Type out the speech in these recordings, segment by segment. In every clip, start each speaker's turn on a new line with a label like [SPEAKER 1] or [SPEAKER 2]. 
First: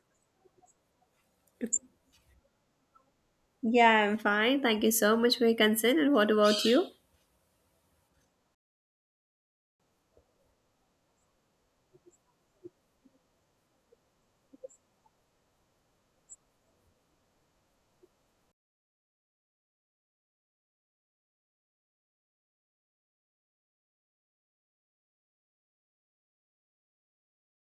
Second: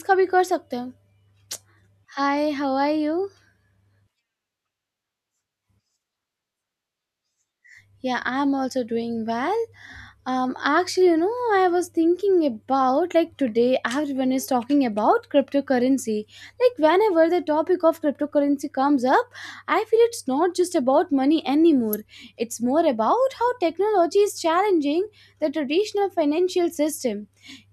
[SPEAKER 1] इसका भी कर सकते हैं hi how are you
[SPEAKER 2] Yeah, I'm fine. Thank you so much for your concern. And what about you?
[SPEAKER 1] Yeah I am also doing well I was thinking about like today everyone is talking about cryptocurrency. Like whenever the topic of cryptocurrency comes up, I feel it's not just about money anymore. It's more about how technology is challenging the traditional financial system.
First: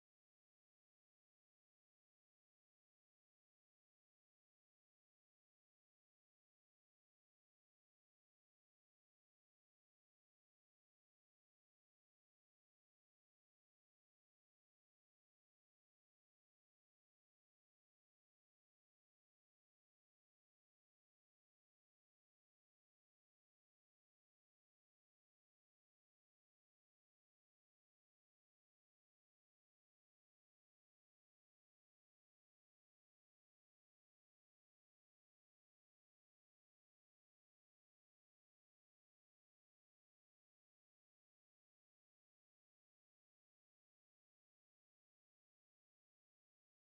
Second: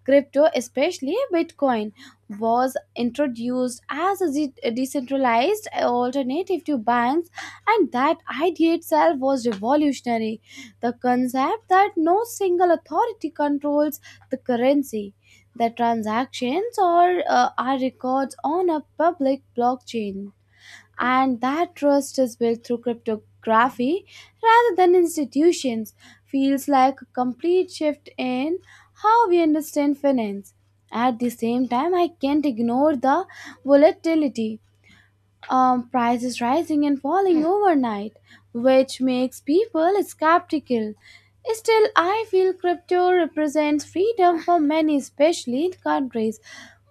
[SPEAKER 1] Crypto, especially Bitcoin, was introduced as a decentralized alternative to banks, and that idea itself was revolutionary, the concept that no single authority controls the currency, the transactions or are records on a public blockchain, and that trust is built through cryptography rather than institutions, feels like a complete shift in how we understand finance. At the same time, I can't ignore the volatility, prices rising and falling overnight, which makes people skeptical. Still, I feel crypto represents freedom for many, especially in countries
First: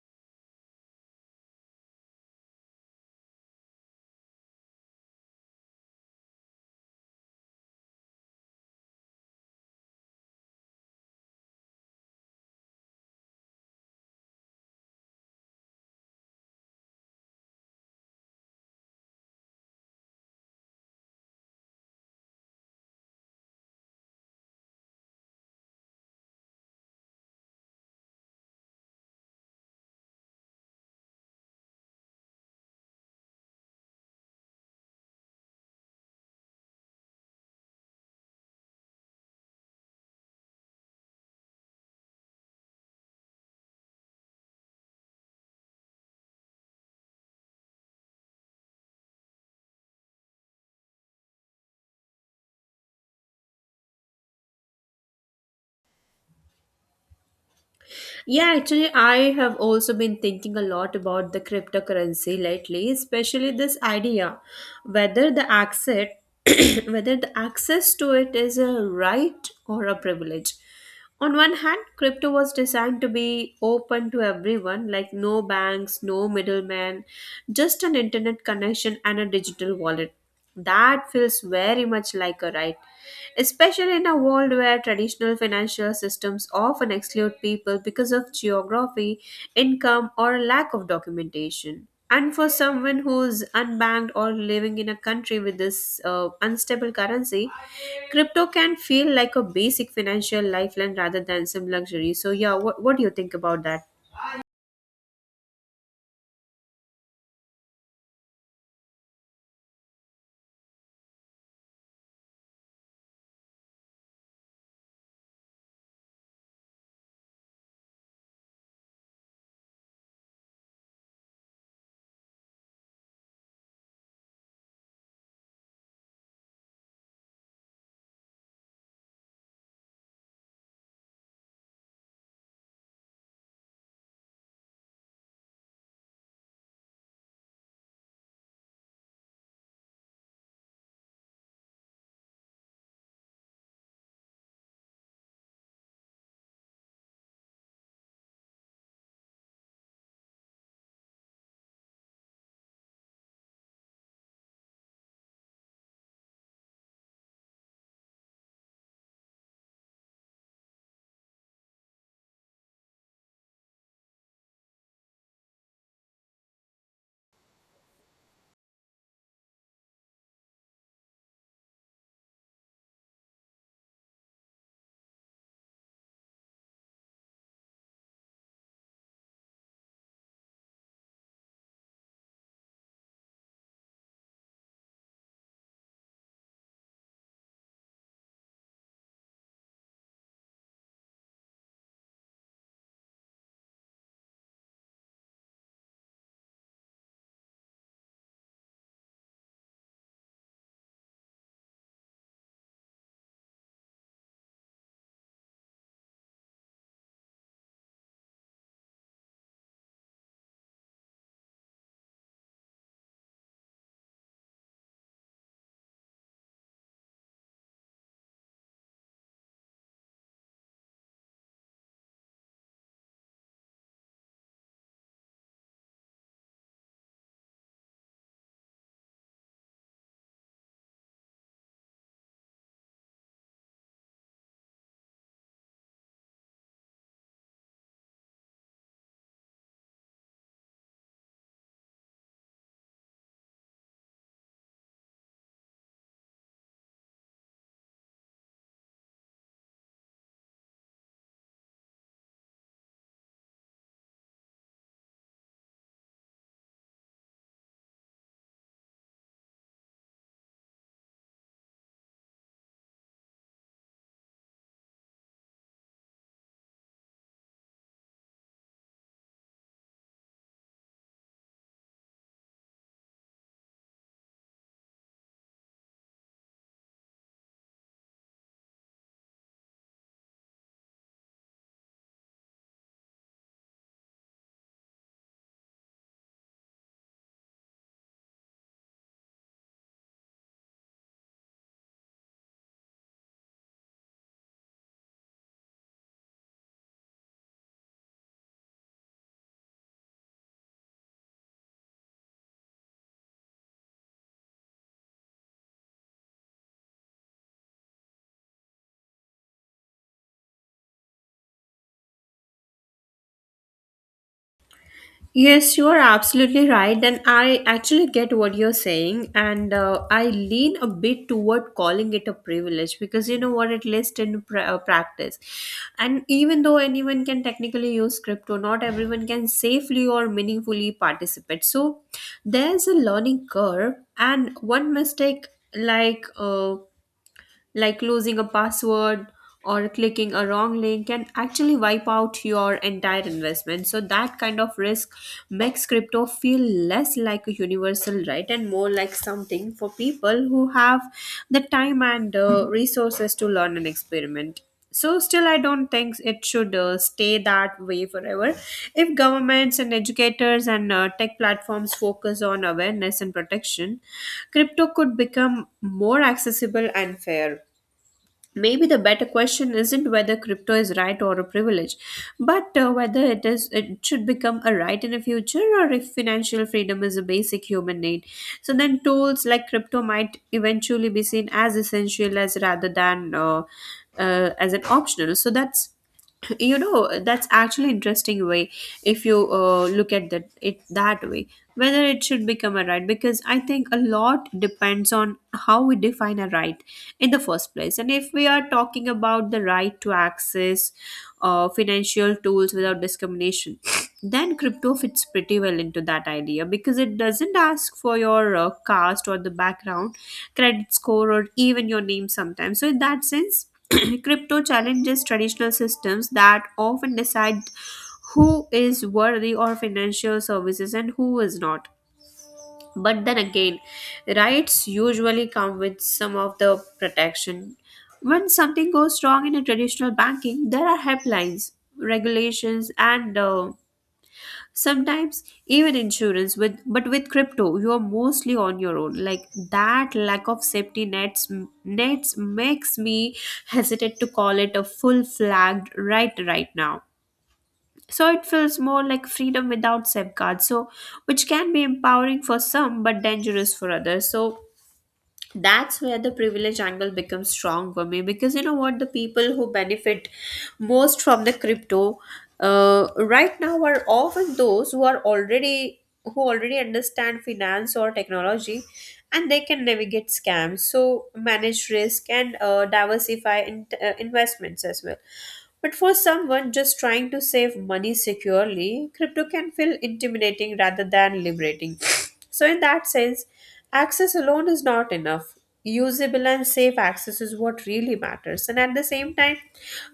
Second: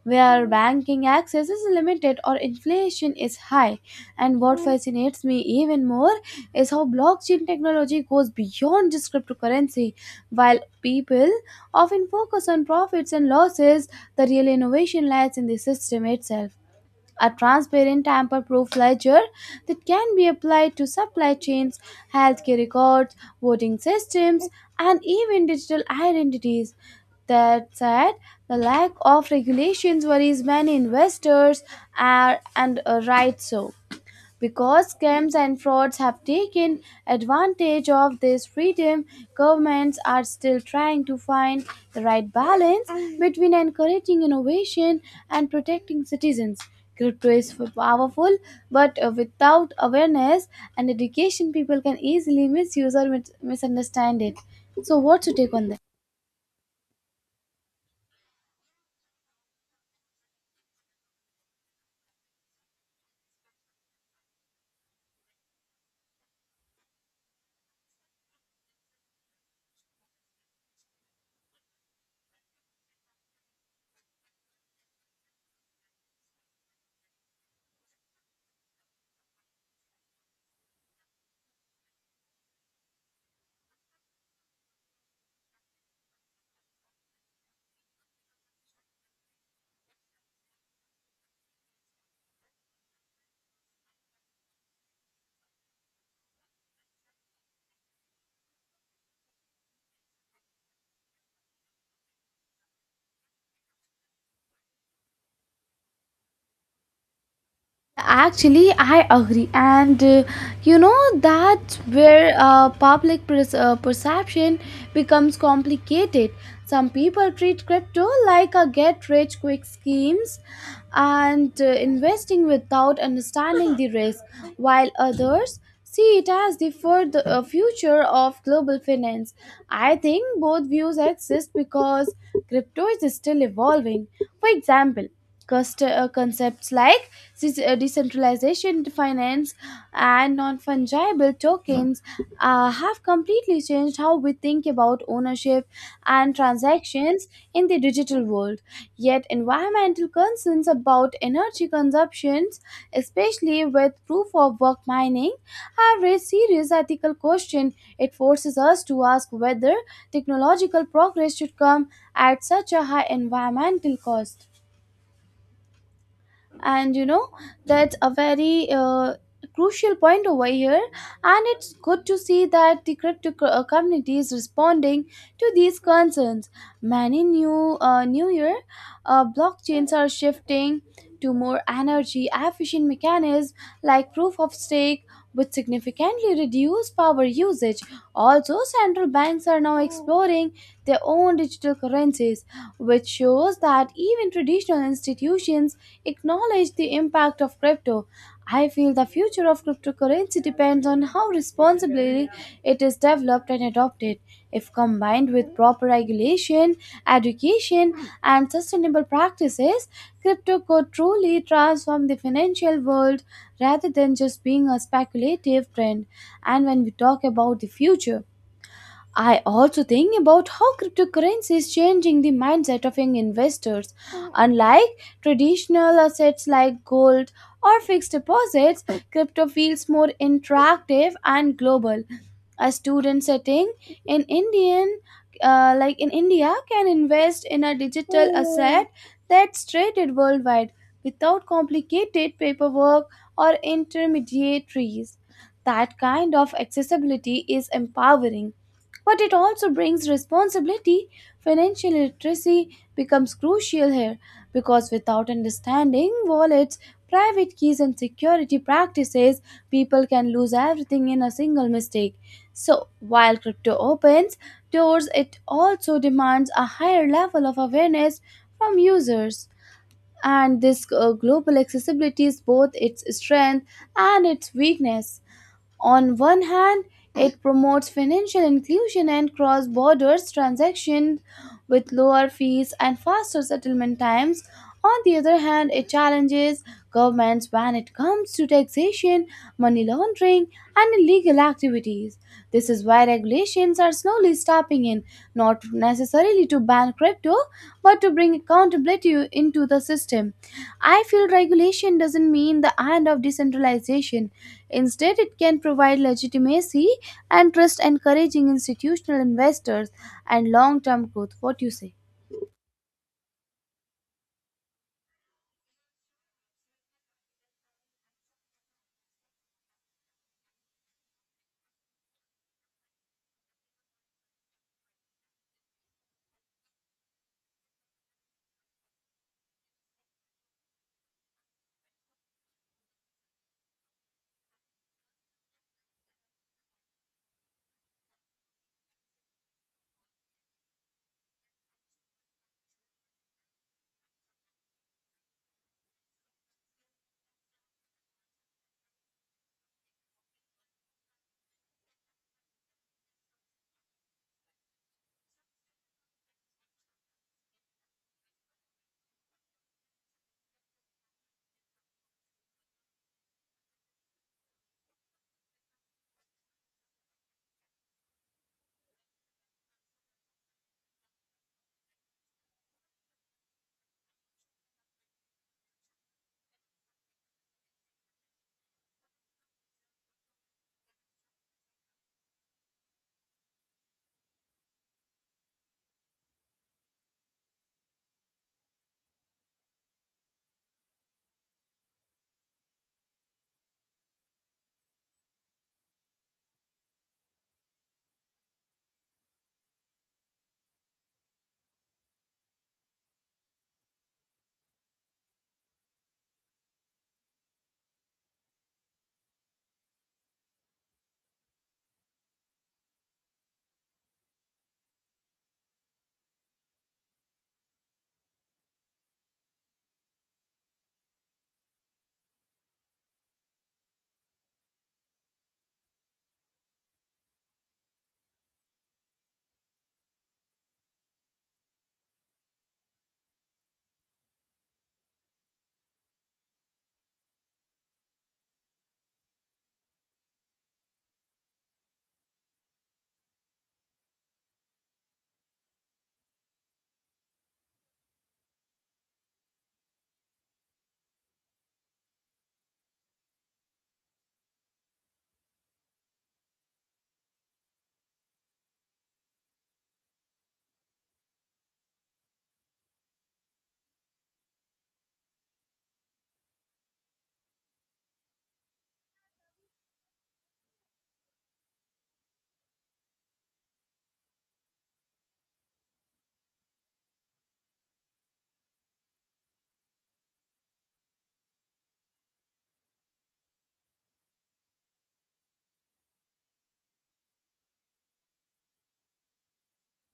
[SPEAKER 1] where banking access is limited or inflation is high. And what fascinates me even more is how blockchain technology goes beyond just cryptocurrency. While people often focus on profits and losses, the real innovation lies in the system itself, a transparent tamper-proof ledger that can be applied to supply chains, healthcare records, voting systems, and even digital identities. That said, the lack of regulations worries many investors, are, and right, so. Because scams and frauds have taken advantage of this freedom, governments are still trying to find the right balance between encouraging innovation and protecting citizens. Crypto is powerful, but without awareness and education, people can easily misuse or misunderstand it. So, what's your take on that?
[SPEAKER 2] Yeah, actually, I have also been thinking a lot about the cryptocurrency lately, especially this idea whether the access whether the access to it is a right or a privilege. On one hand, crypto was designed to be open to everyone, like no banks, no middlemen, just an internet connection and a digital wallet. That feels very much like a right, especially in a world where traditional financial systems often exclude people because of geography, income, or lack of documentation. And for someone who's unbanked or living in a country with this unstable currency, crypto can feel like a basic financial lifeline rather than some luxury. So, yeah, what do you think about that?
[SPEAKER 1] Actually, I agree, and you know that's where perception becomes complicated. Some people treat crypto like a get-rich-quick schemes and investing without understanding the risk, while others see it as the future of global finance. I think both views exist because crypto is still evolving. For example, concepts like decentralization finance and non fungible tokens have completely changed how we think about ownership and transactions in the digital world. Yet, environmental concerns about energy consumptions, especially with proof of work mining, have raised serious ethical questions. It forces us to ask whether technological progress should come at such a high environmental cost, and you know that's a very crucial point over here, and it's good to see that the crypto community is responding to these concerns. Many new year blockchains are shifting to more energy efficient mechanisms like proof of stake, which significantly reduce power usage. Also central banks are now exploring their own digital currencies, which shows that even traditional institutions acknowledge the impact of crypto. I feel the future of cryptocurrency depends on how responsibly it is developed and adopted. If combined with proper regulation, education, and sustainable practices, crypto could truly transform the financial world rather than just being a speculative trend. And when we talk about the future, I also think about how cryptocurrency is changing the mindset of young investors. Unlike traditional assets like gold or fixed deposits, crypto feels more interactive and global. A student setting in indian, like in india, can invest in a digital asset that's traded worldwide without complicated paperwork or intermediaries. That kind of accessibility is empowering, but it also brings responsibility. Financial literacy becomes crucial here, because without understanding wallets, private keys and security practices, people can lose everything in a single mistake. So, while crypto opens doors, it also demands a higher level of awareness from users. And this global accessibility is both its strength and its weakness. On one hand, it promotes financial inclusion and cross border transactions with lower fees and faster settlement times. On the other hand, it challenges governments when it comes to taxation, money laundering, and illegal activities. This is why regulations are slowly stepping in, not necessarily to ban crypto, but to bring accountability into the system. I feel regulation doesn't mean the end of decentralization. Instead, it can provide legitimacy and trust, encouraging institutional investors and long term growth. What do you say?
[SPEAKER 2] Yes, you are absolutely right. And I actually get what you're saying. And I lean a bit toward calling it a privilege because, you know what, at least in practice. And even though anyone can technically use crypto, not everyone can safely or meaningfully participate. So there's a learning curve, and one mistake, like uh, like losing a password or clicking a wrong link, can actually wipe out your entire investment. So that kind of risk makes crypto feel less like a universal right and more like something for people who have the time and resources to learn and experiment. So still I don't think it should stay that way forever. If governments and educators and tech platforms focus on awareness and protection, crypto could become more accessible and fair. Maybe the better question isn't whether crypto is right or a privilege, but whether it should become a right in the future, or if financial freedom is a basic human need. So then tools like crypto might eventually be seen as essential as rather than as an optional. So that's that's actually interesting way, if you look at that it that way, whether it should become a right, because I think a lot depends on how we define a right in the first place. And if we are talking about the right to access financial tools without discrimination, then crypto fits pretty well into that idea, because it doesn't ask for your caste or the background, credit score, or even your name sometimes. So in that sense, crypto challenges traditional systems that often decide who is worthy of financial services and who is not. But then again, rights usually come with some of the protection. When something goes wrong in a traditional banking, there are helplines, regulations, and sometimes even insurance with, but with crypto you are mostly on your own, like that lack of safety nets makes me hesitate to call it a full flagged right right now. So it feels more like freedom without safeguards, so which can be empowering for some but dangerous for others. So that's where the privilege angle becomes strong for me, because you know what, the people who benefit most from the crypto right now are often those who are already understand finance or technology, and they can navigate scams, so manage risk, and diversify investments as well. But for someone just trying to save money securely, crypto can feel intimidating rather than liberating. So in that sense, access alone is not enough. Usable and safe access is what really matters. And at the same time,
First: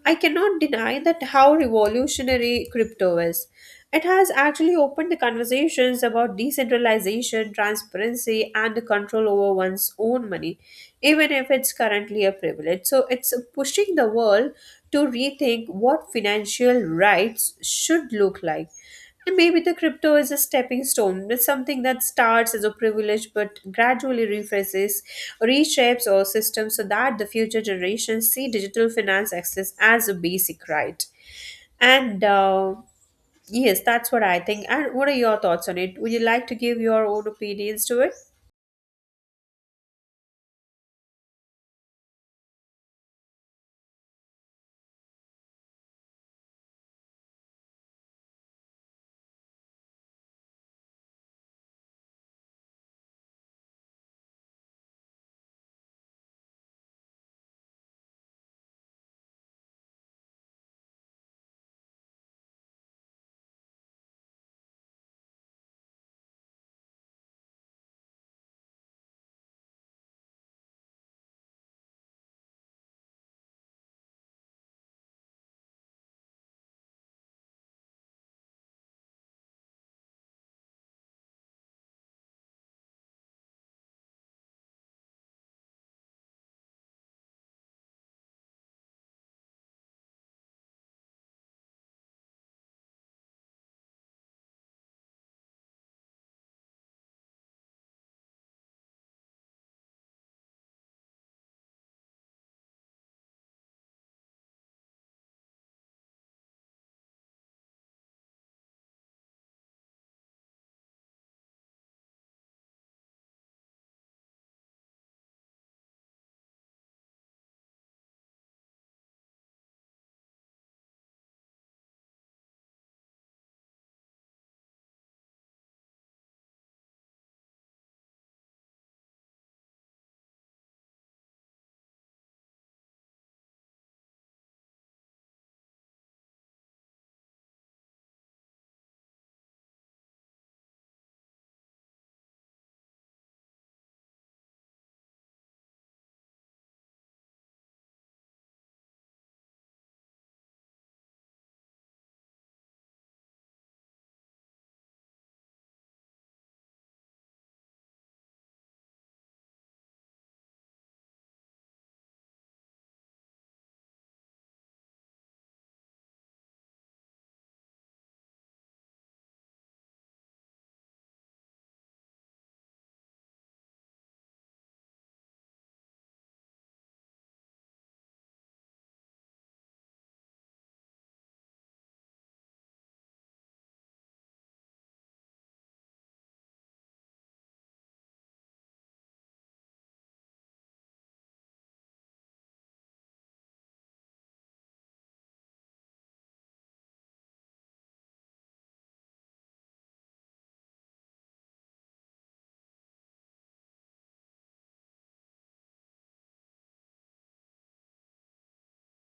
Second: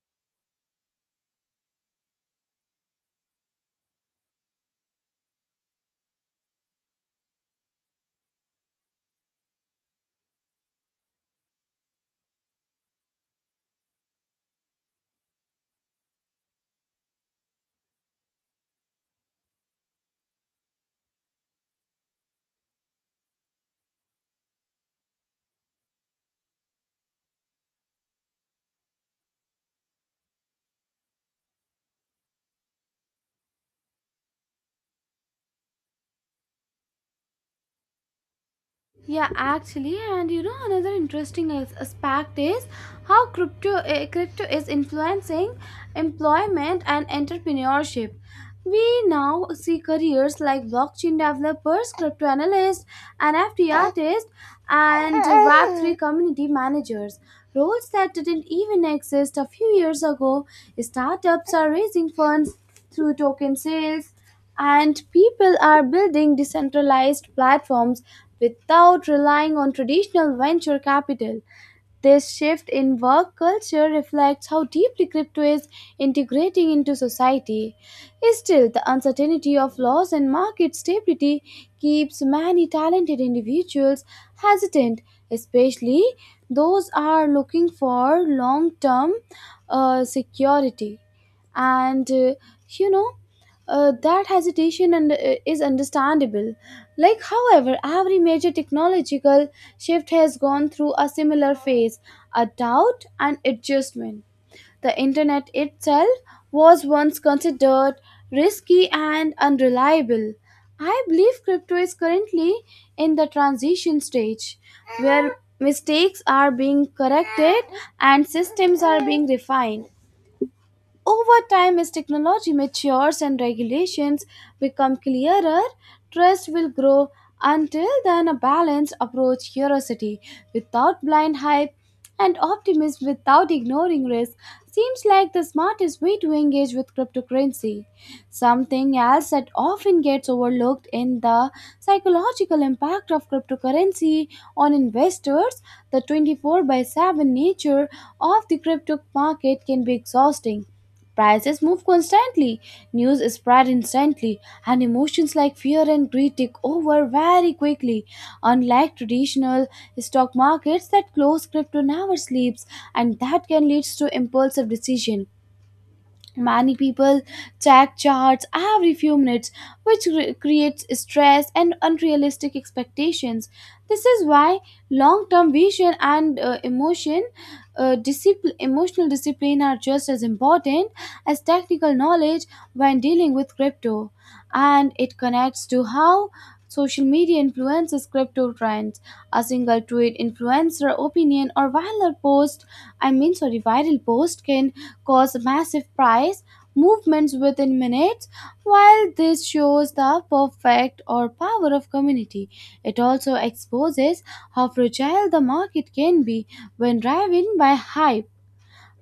[SPEAKER 2] I cannot deny that how revolutionary crypto is. It has actually opened the conversations about decentralization, transparency, and the control over one's own money. Even if it's currently a privilege, so it's pushing the world to rethink what financial rights should look like. And maybe the crypto is a stepping stone. It's something that starts as a privilege but gradually reshapes our system so that the future generations see digital finance access as a basic right. And yes, that's what I think. And what are your thoughts on it? Would you like to give your own opinions to it?
[SPEAKER 1] Yeah, actually, and you know another interesting aspect is how crypto is influencing employment and entrepreneurship. We now see careers like blockchain developers, crypto analysts, NFT artists, and Web3 community managers. Roles that didn't even exist a few years ago. Startups are raising funds through token sales, and people are building decentralized platforms without relying on traditional venture capital. This shift in work culture reflects how deeply crypto is integrating into society. Still, the uncertainty of laws and market stability keeps many talented individuals hesitant, especially those are looking for long-term security and you know that hesitation and is understandable. Like, however, every major technological shift has gone through a similar phase, a doubt and adjustment. The internet itself was once considered risky and unreliable. I believe crypto is currently in the transition stage where mistakes are being corrected and systems are being refined. Over time, as technology matures and regulations become clearer, trust will grow. Until then, a balanced approach, curiosity without blind hype, and optimism without ignoring risk seems like the smartest way to engage with cryptocurrency. Something else that often gets overlooked in the psychological impact of cryptocurrency on investors, the 24 by 7 nature of the crypto market can be exhausting. Prices move constantly, news is spread instantly, and emotions like fear and greed take over very quickly. Unlike traditional stock markets that close, crypto never sleeps, and that can lead to impulsive decision. Yeah. Many people check charts every few minutes, which creates stress and unrealistic expectations. This is why long-term vision and emotional discipline are just as important as technical knowledge when dealing with crypto. And it connects to how social media influences crypto trends. A single tweet, influencer opinion, or viral post—I mean, sorry, viral post—can cause massive price movements within minutes. While this shows the perfect or power of community, it also exposes how fragile the market can be when driven by hype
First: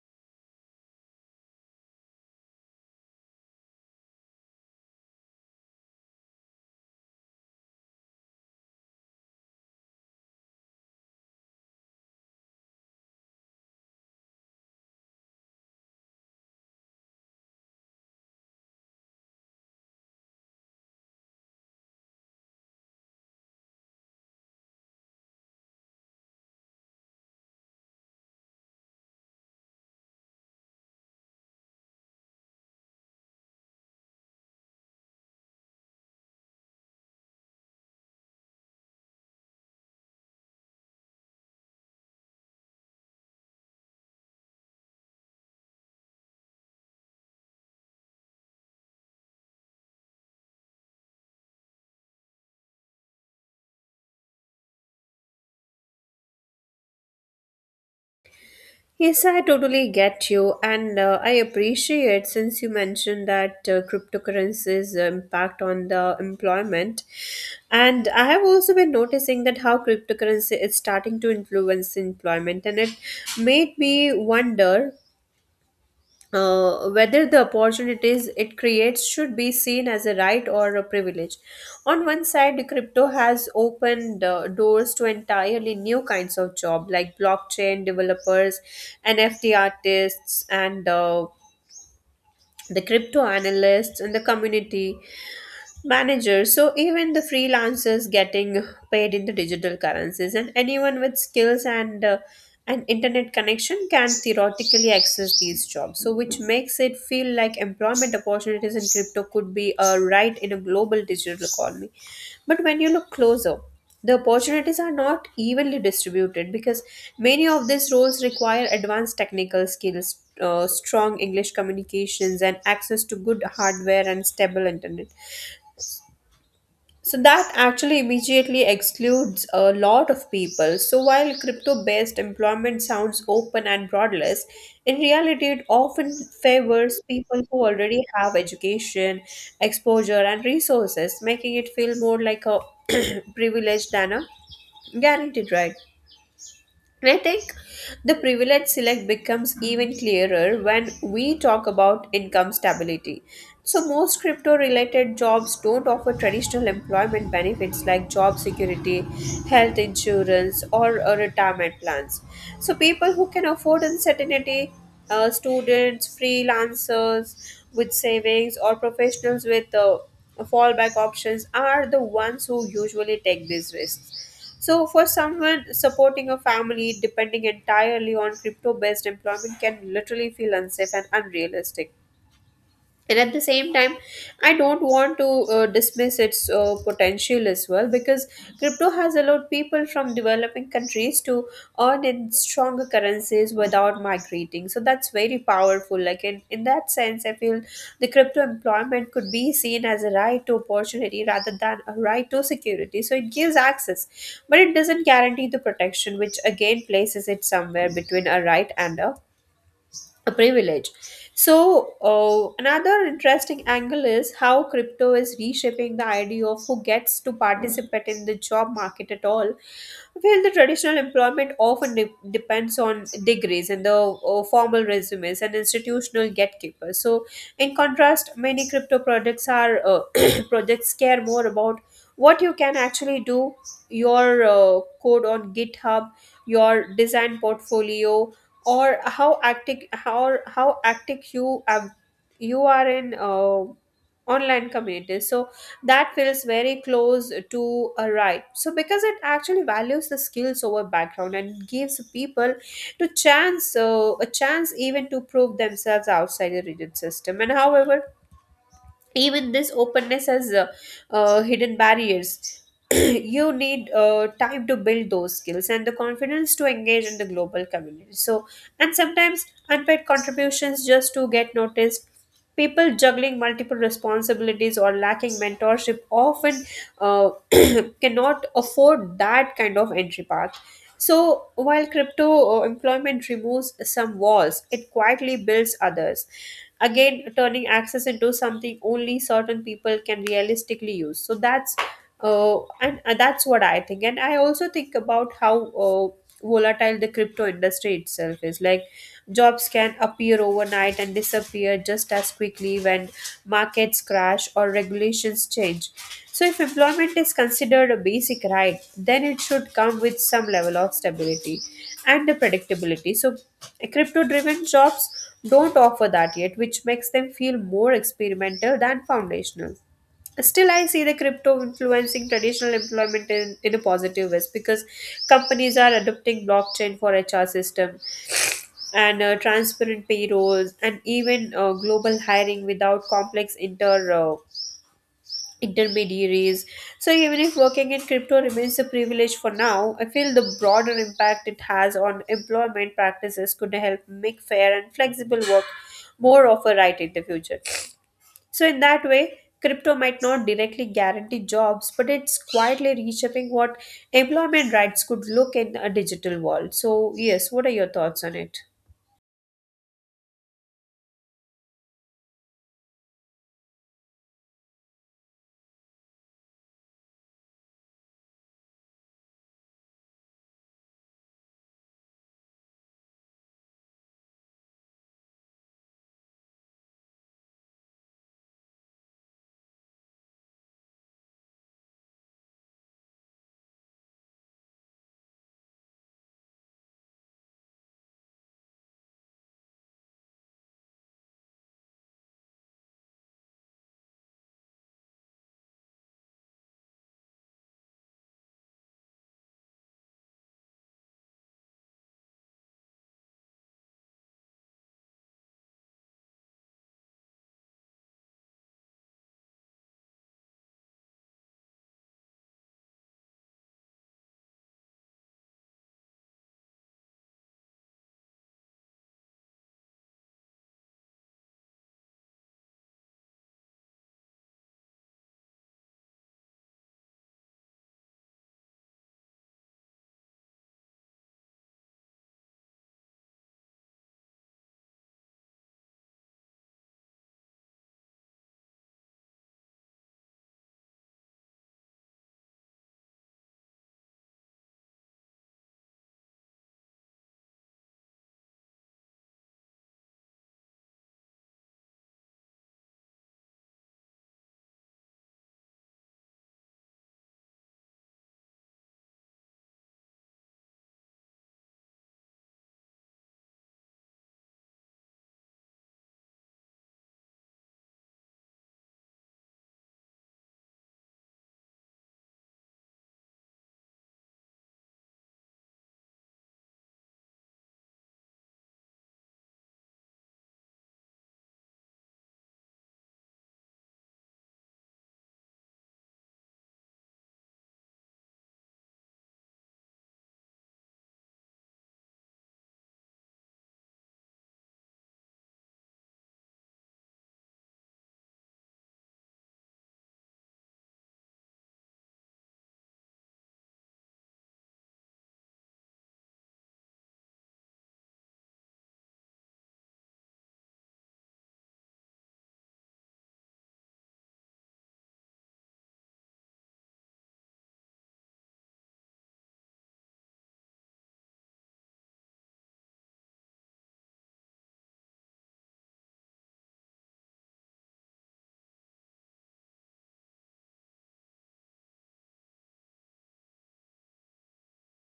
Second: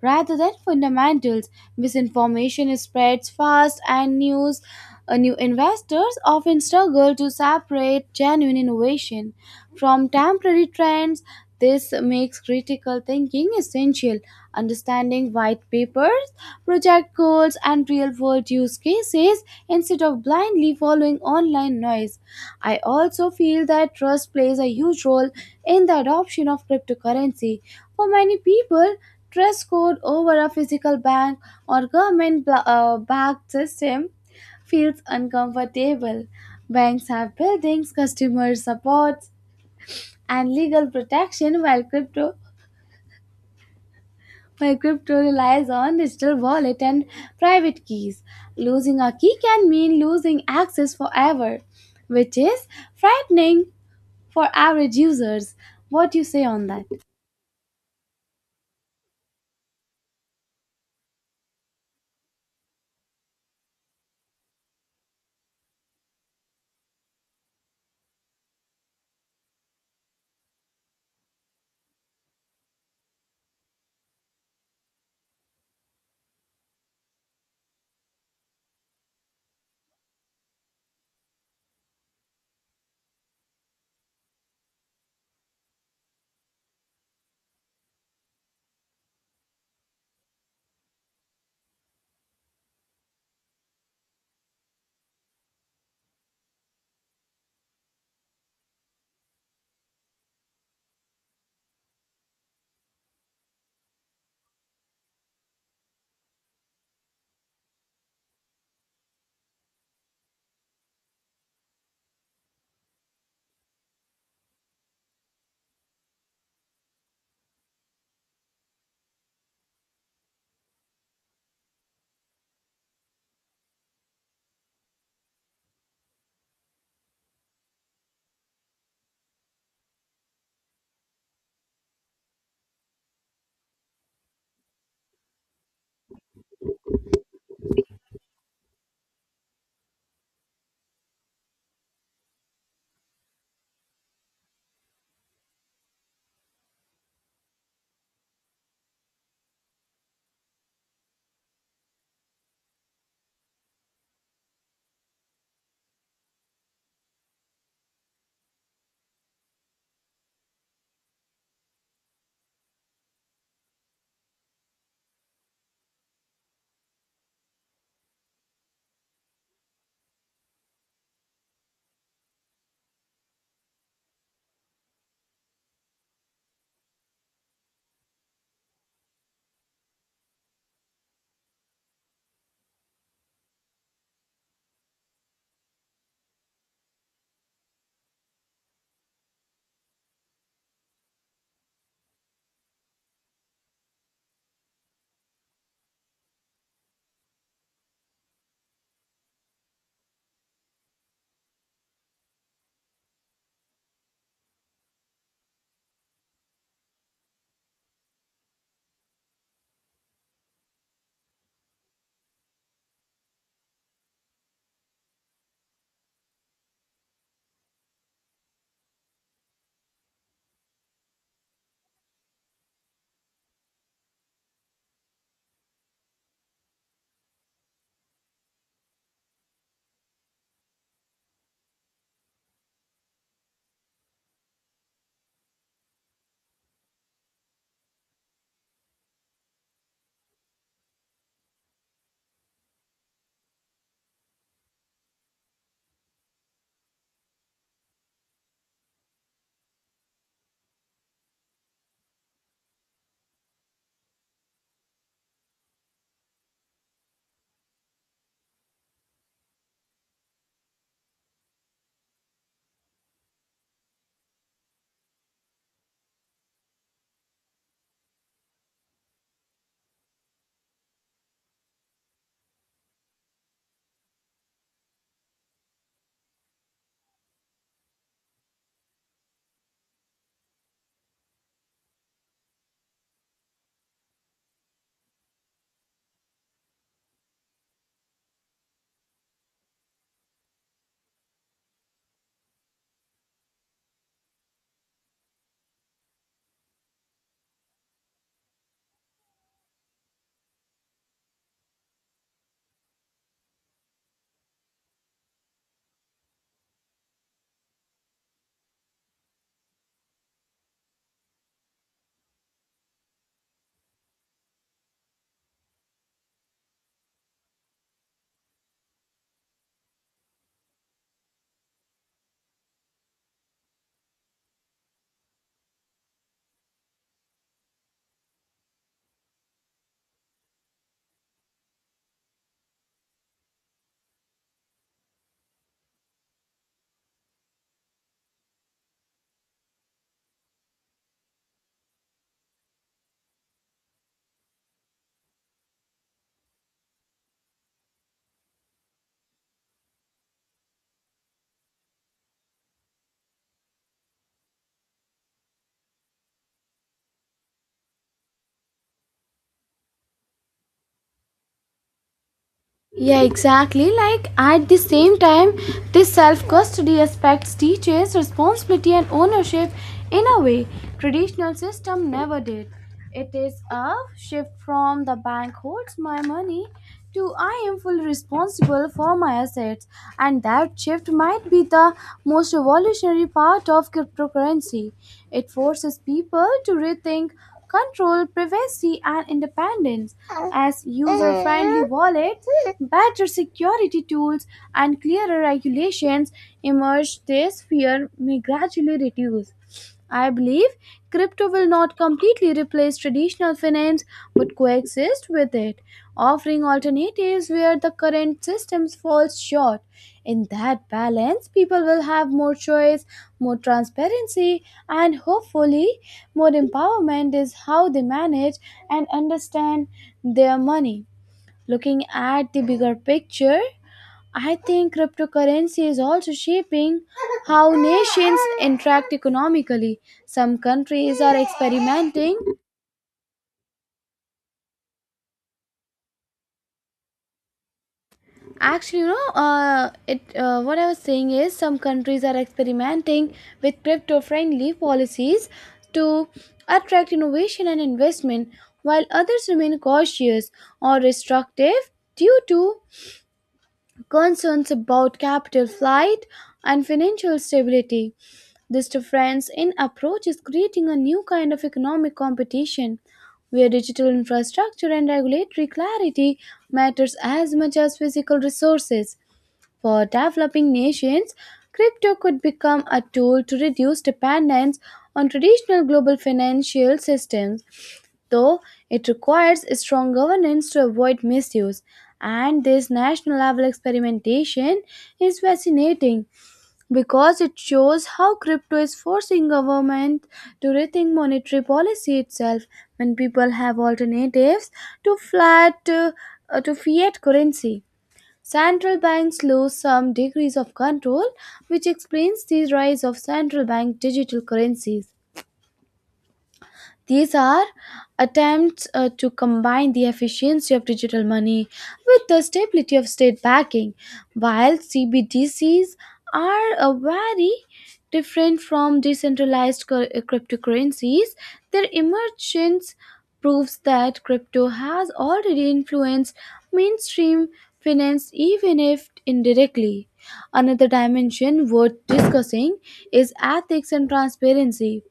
[SPEAKER 1] rather than fundamentals. Misinformation spreads fast, and new investors often struggle to separate genuine innovation from temporary trends. This makes critical thinking essential. Understanding white papers, project goals, and real world use cases instead of blindly following online noise. I also feel that trust plays a huge role in the adoption of cryptocurrency. For many people, trust code over a physical bank or government backed system feels uncomfortable. Banks have buildings, customer support, and legal protection while crypto relies on digital wallet and private keys. Losing a key can mean losing access forever, which is frightening for average users. What do you say on that?
[SPEAKER 2] Yes, I totally get you, and I appreciate since you mentioned that cryptocurrencies impact on the employment, and I have also been noticing that how cryptocurrency is starting to influence employment, and it made me wonder whether the opportunities it creates should be seen as a right or a privilege. On one side, crypto has opened doors to entirely new kinds of job like blockchain developers, NFT artists, and the crypto analysts and the community managers. So even the freelancers getting paid in the digital currencies, and anyone with skills and an internet connection can theoretically access these jobs, so which makes it feel like employment opportunities in crypto could be a right in a global digital economy. But when you look closer, the opportunities are not evenly distributed, because many of these roles require advanced technical skills, strong English communications, and access to good hardware and stable internet. So that actually immediately excludes a lot of people. So while crypto based employment sounds open and broadless, in reality it often favors people who already have education, exposure, and resources, making it feel more like a privilege than a guaranteed right. I think the privilege select becomes even clearer when we talk about income stability. So, most crypto related jobs don't offer traditional employment benefits like job security, health insurance, or retirement plans. So, people who can afford uncertainty, students, freelancers with savings, or professionals with fallback options, are the ones who usually take these risks. So, for someone supporting a family, depending entirely on crypto based employment can literally feel unsafe and unrealistic. And at the same time, I don't want to dismiss its potential as well, because crypto has allowed people from developing countries to earn in stronger currencies without migrating. So that's very powerful. Like in that sense I feel the crypto employment could be seen as a right to opportunity rather than a right to security. So it gives access, but it doesn't guarantee the protection, which again places it somewhere between a right and a privilege. So, another interesting angle is how crypto is reshaping the idea of who gets to participate in the job market at all. Well, the traditional employment often depends on degrees and the formal resumes and institutional gatekeepers. So, in contrast, many crypto projects are projects care more about what you can actually do, your code on GitHub, your design portfolio, or how active you ab- you are in online communities. So that feels very close to a right, so because it actually values the skills over background and gives people to chance a chance even to prove themselves outside the rigid system. And however, even this openness has hidden barriers. You need time to build those skills and the confidence to engage in the global community, so, and sometimes unpaid contributions just to get noticed. People juggling multiple responsibilities or lacking mentorship often uh, cannot afford that kind of entry path. So while crypto employment removes some walls, it quietly builds others, again turning access into something only certain people can realistically use. So that's what I think. And I also think about how volatile the crypto industry itself is. Like jobs can appear overnight and disappear just as quickly when markets crash, or regulations change. So, if employment is considered a basic right, then it should come with some level of stability and the predictability. So, crypto driven jobs don't offer that yet, which makes them feel more experimental than foundational. Still I see the crypto influencing traditional employment in a positive way, because companies are adopting blockchain for HR system and transparent payrolls, and even global hiring without complex intermediaries. So even if working in crypto remains a privilege for now, I feel the broader impact it has on employment practices could help make fair and flexible work more of a right in the future. So, in that way, crypto might not directly guarantee jobs, but it's quietly reshaping what employment rights could look in a digital world. So, yes, what are your thoughts on it?
[SPEAKER 1] Yeah, exactly. Like at the same time, this self custody aspects teaches responsibility and ownership in a way traditional system never did. It is a shift from the bank holds my money to I am fully responsible for my assets, and that shift might be the most revolutionary part of cryptocurrency. It forces people to rethink control privacy and independence. As user-friendly wallets, better security tools, and clearer regulations emerge, this fear may gradually reduce. I believe crypto will not completely replace traditional finance but coexist with it, offering alternatives where the current systems falls short. In that balance, people will have more choice, more transparency, and hopefully more empowerment is how they manage and understand their money. Looking at the bigger picture, I think cryptocurrency is also shaping how nations interact economically. Some countries are experimenting. Actually, you know, it. What I was saying is, Some countries are experimenting with crypto-friendly policies to attract innovation and investment, while others remain cautious or restrictive due to concerns about capital flight and financial stability. This difference in approach is creating a new kind of economic competition where digital infrastructure and regulatory clarity matters as much as physical resources. For developing nations, crypto could become a tool to reduce dependence on traditional global financial systems though it requires strong governance to avoid misuse. And this national level experimentation is fascinating because it shows how crypto is forcing government to rethink monetary policy itself when people have alternatives to flat to fiat currency. Central banks lose some degrees of control, which explains the rise of central bank digital currencies. These are attempts to combine the efficiency of digital money with the stability of state backing, while CBDCs are very different from decentralized cryptocurrencies. Their emergence proves that crypto has already influenced mainstream finance, even if indirectly. Another dimension worth discussing is ethics and transparency.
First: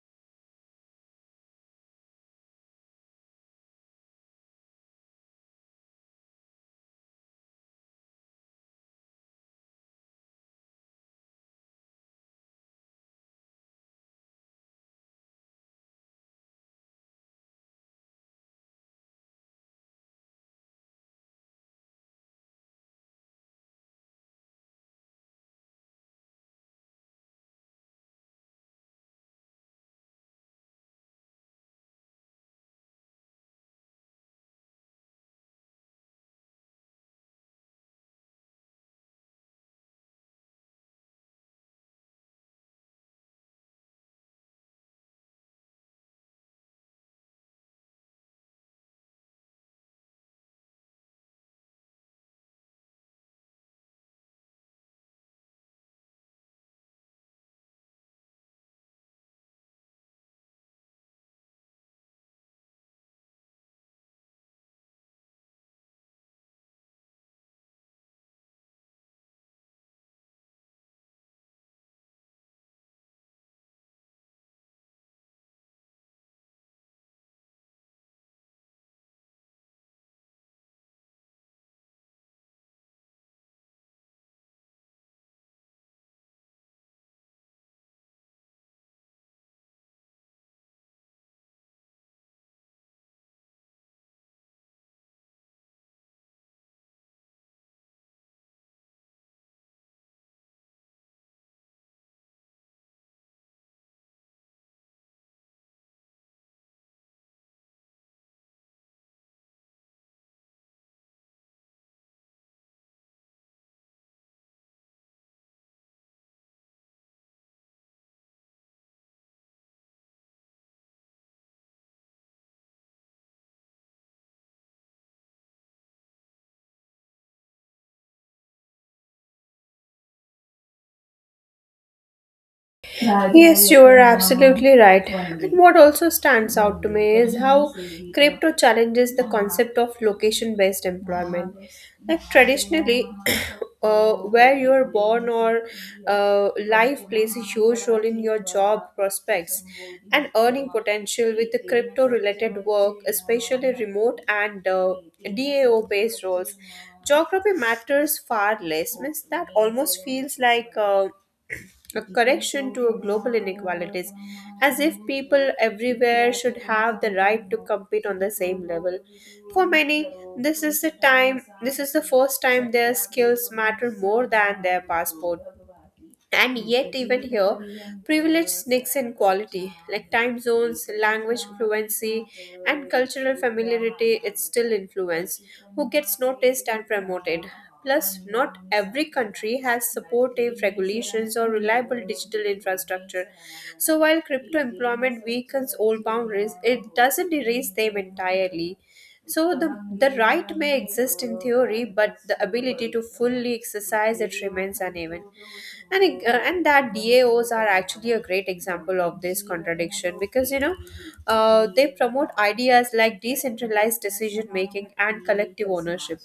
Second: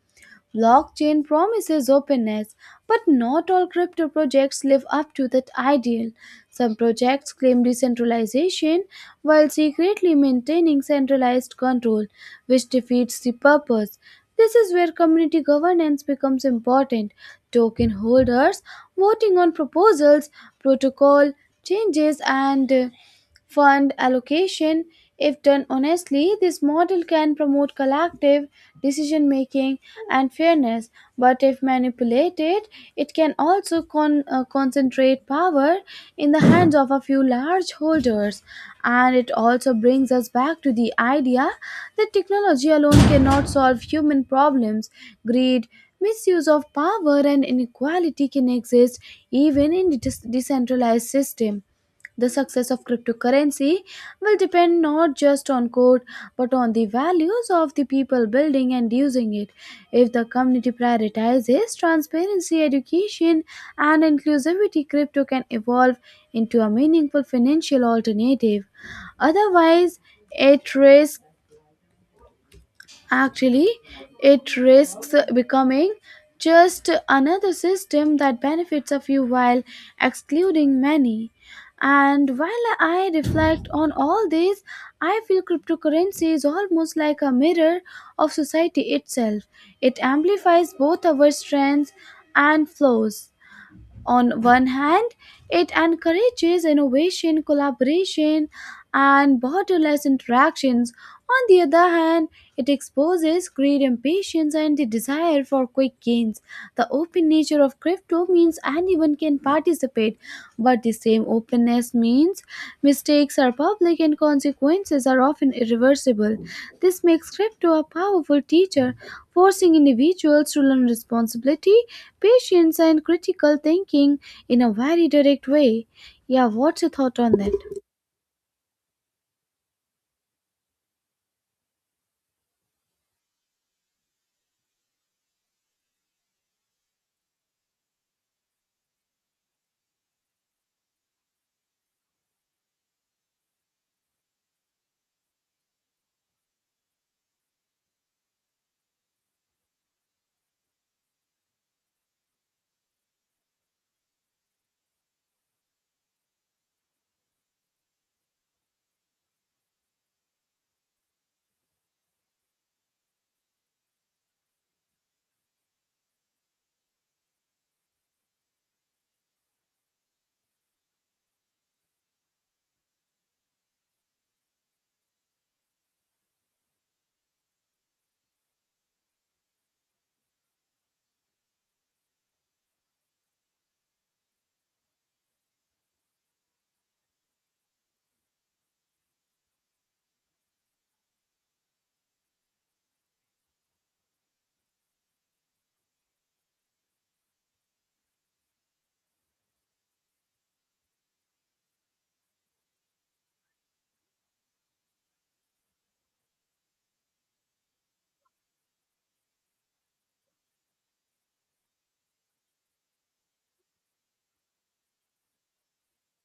[SPEAKER 1] Blockchain promises openness, but not all crypto projects live up to that ideal. Some projects claim decentralization while secretly maintaining centralized control, which defeats the purpose. This is where community governance becomes important. Token holders voting on proposals, protocol changes, and fund allocation, if done honestly, this model can promote collective decision making and fairness, but if manipulated, it can also concentrate power in the hands of a few large holders. And it also brings us back to the idea that technology alone cannot solve human problems. Greed, misuse of power, and inequality can exist even in the decentralized system. The success of cryptocurrency will depend not just on code but on the values of the people building and using it. If the community prioritizes transparency, education, and inclusivity, crypto can evolve into a meaningful financial alternative. Otherwise, it risks Actually, it risks becoming just another system that benefits a few while excluding many. And while I reflect on all this, I feel cryptocurrency is almost like a mirror of society itself. It amplifies both our strengths and flaws. On one hand, it encourages innovation, collaboration, and borderless interactions. On the other hand, it exposes greed, impatience, and the desire for quick gains. The open nature of crypto means anyone can participate, but the same openness means mistakes are public and consequences are often irreversible. This makes crypto a powerful teacher, forcing individuals to learn responsibility, patience, and critical thinking in a very direct way. Yeah, what's your thought on that?
[SPEAKER 2] Yes, you are absolutely right. And what also stands out to me is how crypto challenges the concept of location based employment. Like traditionally, where you are born or life plays a huge role in your job prospects and earning potential with the crypto related work, especially remote and DAO based roles. Geography matters far less, means that almost feels like. A correction to global inequalities, as if people everywhere should have the right to compete on the same level. For many, this is the first time their skills matter more than their passport. And yet, even here, privilege sneaks in quality, like time zones, language fluency, and cultural familiarity, it's still influence. Who gets noticed and promoted? Plus, not every country has supportive regulations or reliable digital infrastructure. So, while crypto employment weakens old boundaries, it doesn't erase them entirely. So, the right may exist in theory, but the ability to fully exercise it remains uneven. And and that DAOs are actually a great example of this contradiction, because you know, they promote ideas like decentralized decision making and collective ownership,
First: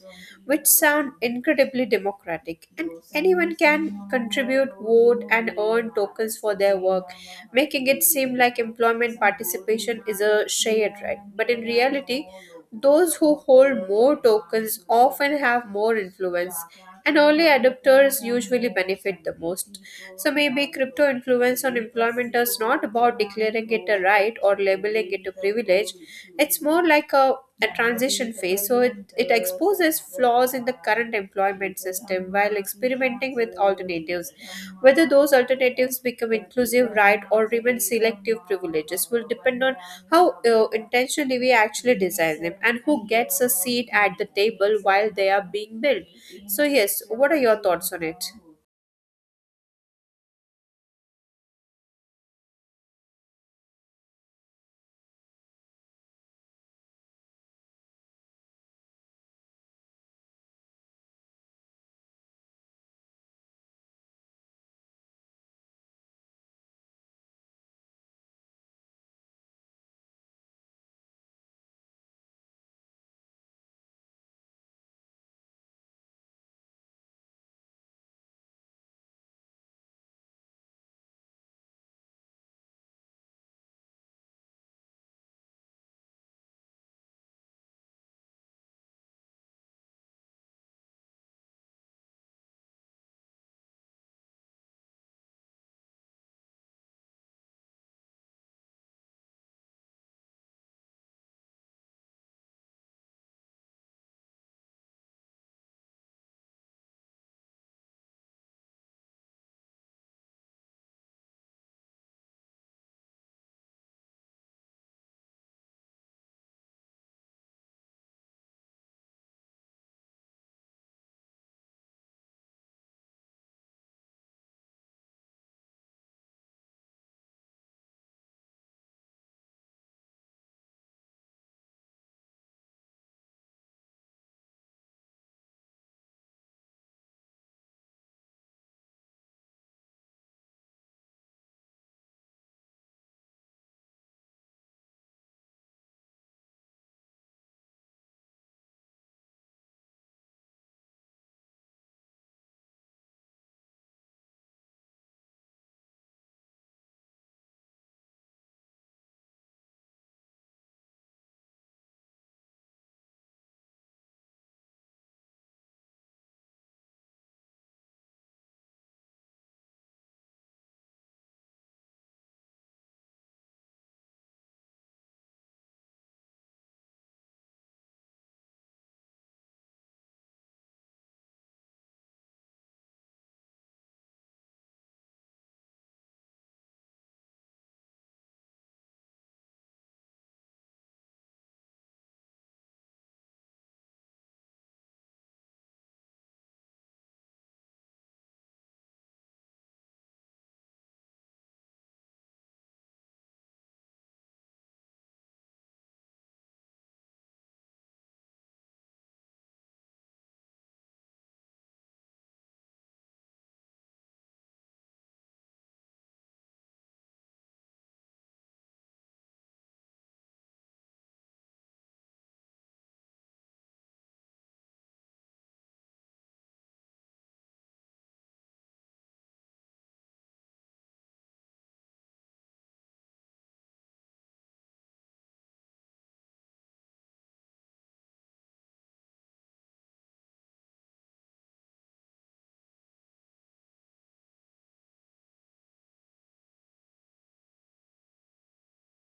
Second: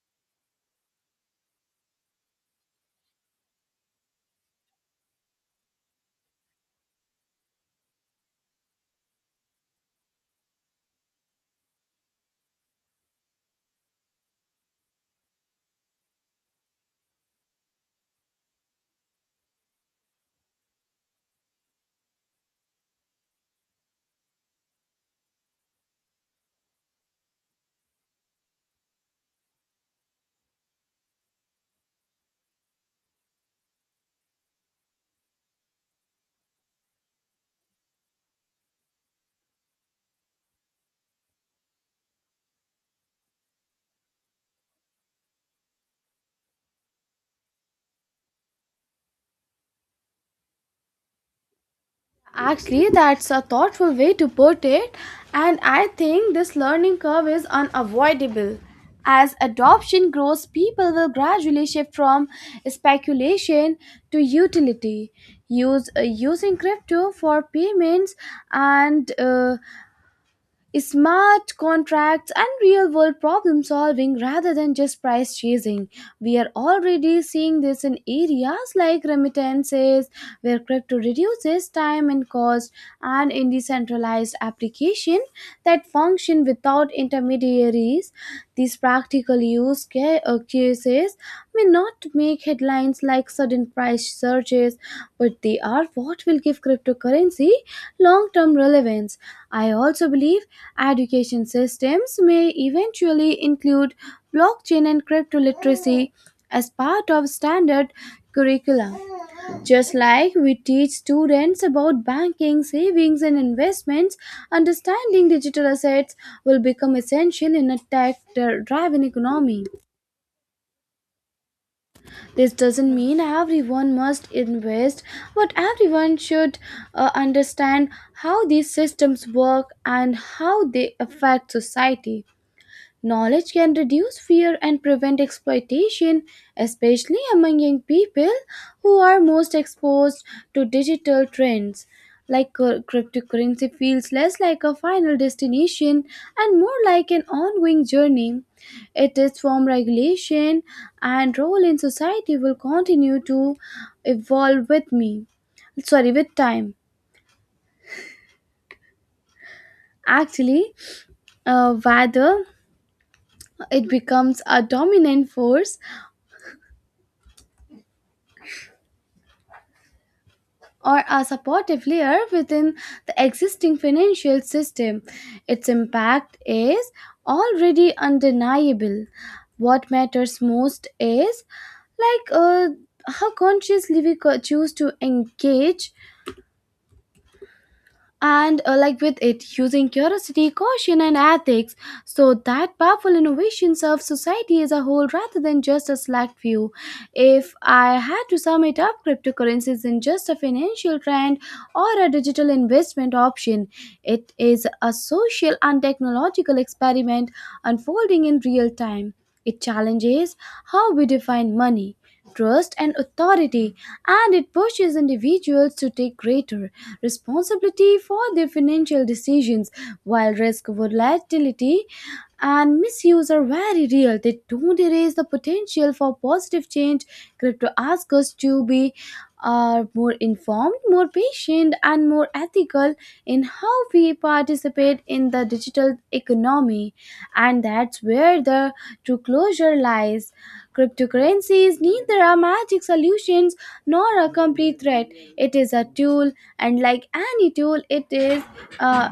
[SPEAKER 2] which sound incredibly democratic, and anyone can contribute, vote, and earn tokens for their work, making it seem like employment participation is a shared right. But in reality, those who hold more tokens often have more influence, and early adopters usually benefit the most. So maybe crypto influence on employment is not about declaring it a right or labeling it a privilege. It's more like a transition phase. So it exposes flaws in the current employment system while experimenting with alternatives. Whether those alternatives become inclusive right or remain selective privileges will depend on how intentionally we actually design them, and who gets a seat at the table while they are being built. So, yes, what are your thoughts on it?
[SPEAKER 1] Actually, that's a thoughtful way to put it, and I think this learning curve is unavoidable. As adoption grows, people will gradually shift from speculation to utility, use using crypto for payments and smart contracts and real world problem solving rather than just price chasing. We are already seeing this in areas like remittances, where crypto reduces time and cost, and in decentralized applications that function without intermediaries. These practical use cases may not make headlines like sudden price surges, but they are what will give cryptocurrency long term relevance. I also believe education systems may eventually include blockchain and crypto literacy as part of standard curricula. Just like we teach students about banking, savings, and investments, understanding digital assets will become essential in a tech driven economy. This doesn't mean everyone must invest, but everyone should understand how these systems work and how they affect society. Knowledge can reduce fear and prevent exploitation, especially among young people who are most exposed to digital trends. Like cryptocurrency feels less like a final destination and more like an ongoing journey. Its form, regulation, and role in society will continue to evolve with time. Actually, Whether it becomes a dominant force or a supportive layer within the existing financial system, its impact is already undeniable. What matters most is like uh, how consciously we choose to engage and like with it, using curiosity, caution, and ethics, so that powerful innovation serves society as a whole rather than just a select few. If I had to sum it up, cryptocurrency isn't just a financial trend or a digital investment option. It is a social and technological experiment unfolding in real time. It challenges how we define money, trust, and authority, and it pushes individuals to take greater responsibility for their financial decisions. While risk, volatility, and misuse are very real, they don't erase the potential for positive change. Crypto asks us to be more informed, more patient, and more ethical in how we participate in the digital economy. And that's where the true closure lies. Cryptocurrency is neither a magic solution nor a complete threat. It is a tool, and like any tool, it is uh,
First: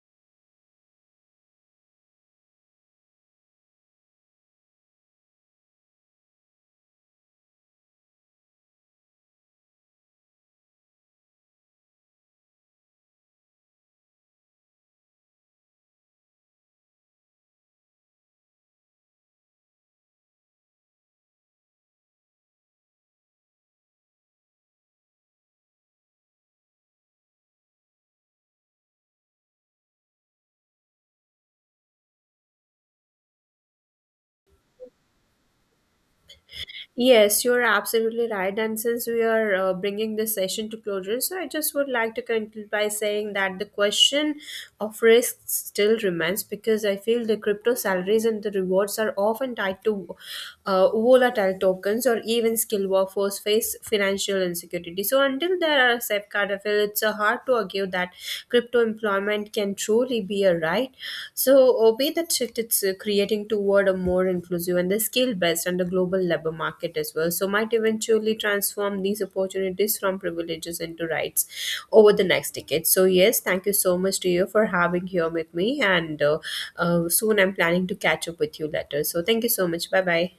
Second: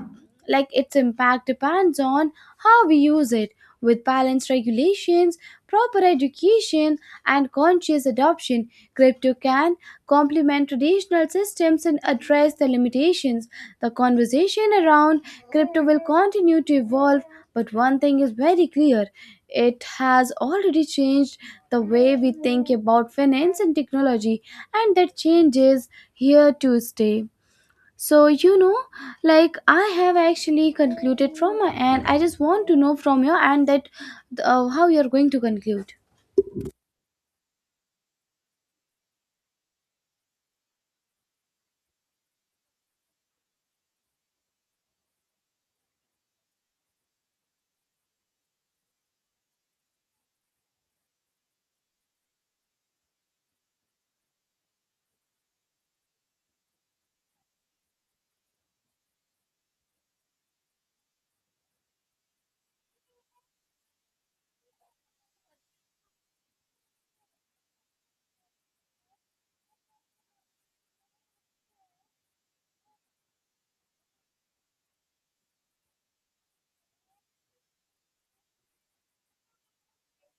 [SPEAKER 1] like its impact depends on how we use it. With balanced regulations, proper education, and conscious adoption, crypto can complement traditional systems and address the limitations. The conversation around crypto will continue to evolve, but one thing is very clear: it has already changed the way we think about finance and technology, and that change is here to stay. So, you know, like I have actually concluded from my end. I just want to know from your end that how you're going to conclude.
[SPEAKER 2] Yes, you're absolutely right. And since we are bringing this session to closure, so I just would like to conclude by saying that the question of risk still remains, because I feel the crypto salaries and the rewards are often tied to volatile tokens, or even skilled workforce face financial insecurity. So until there are safeguards, I feel it's hard to argue that trip to employment can truly be a right. So, obey the shift it's creating toward a more inclusive and the skill based and the global labor market as well. So, might eventually transform these opportunities from privileges into rights over the next decade. So, yes, thank you so much to you for having here with me. And soon I'm planning to catch up with you later. So, thank you so much. Bye bye.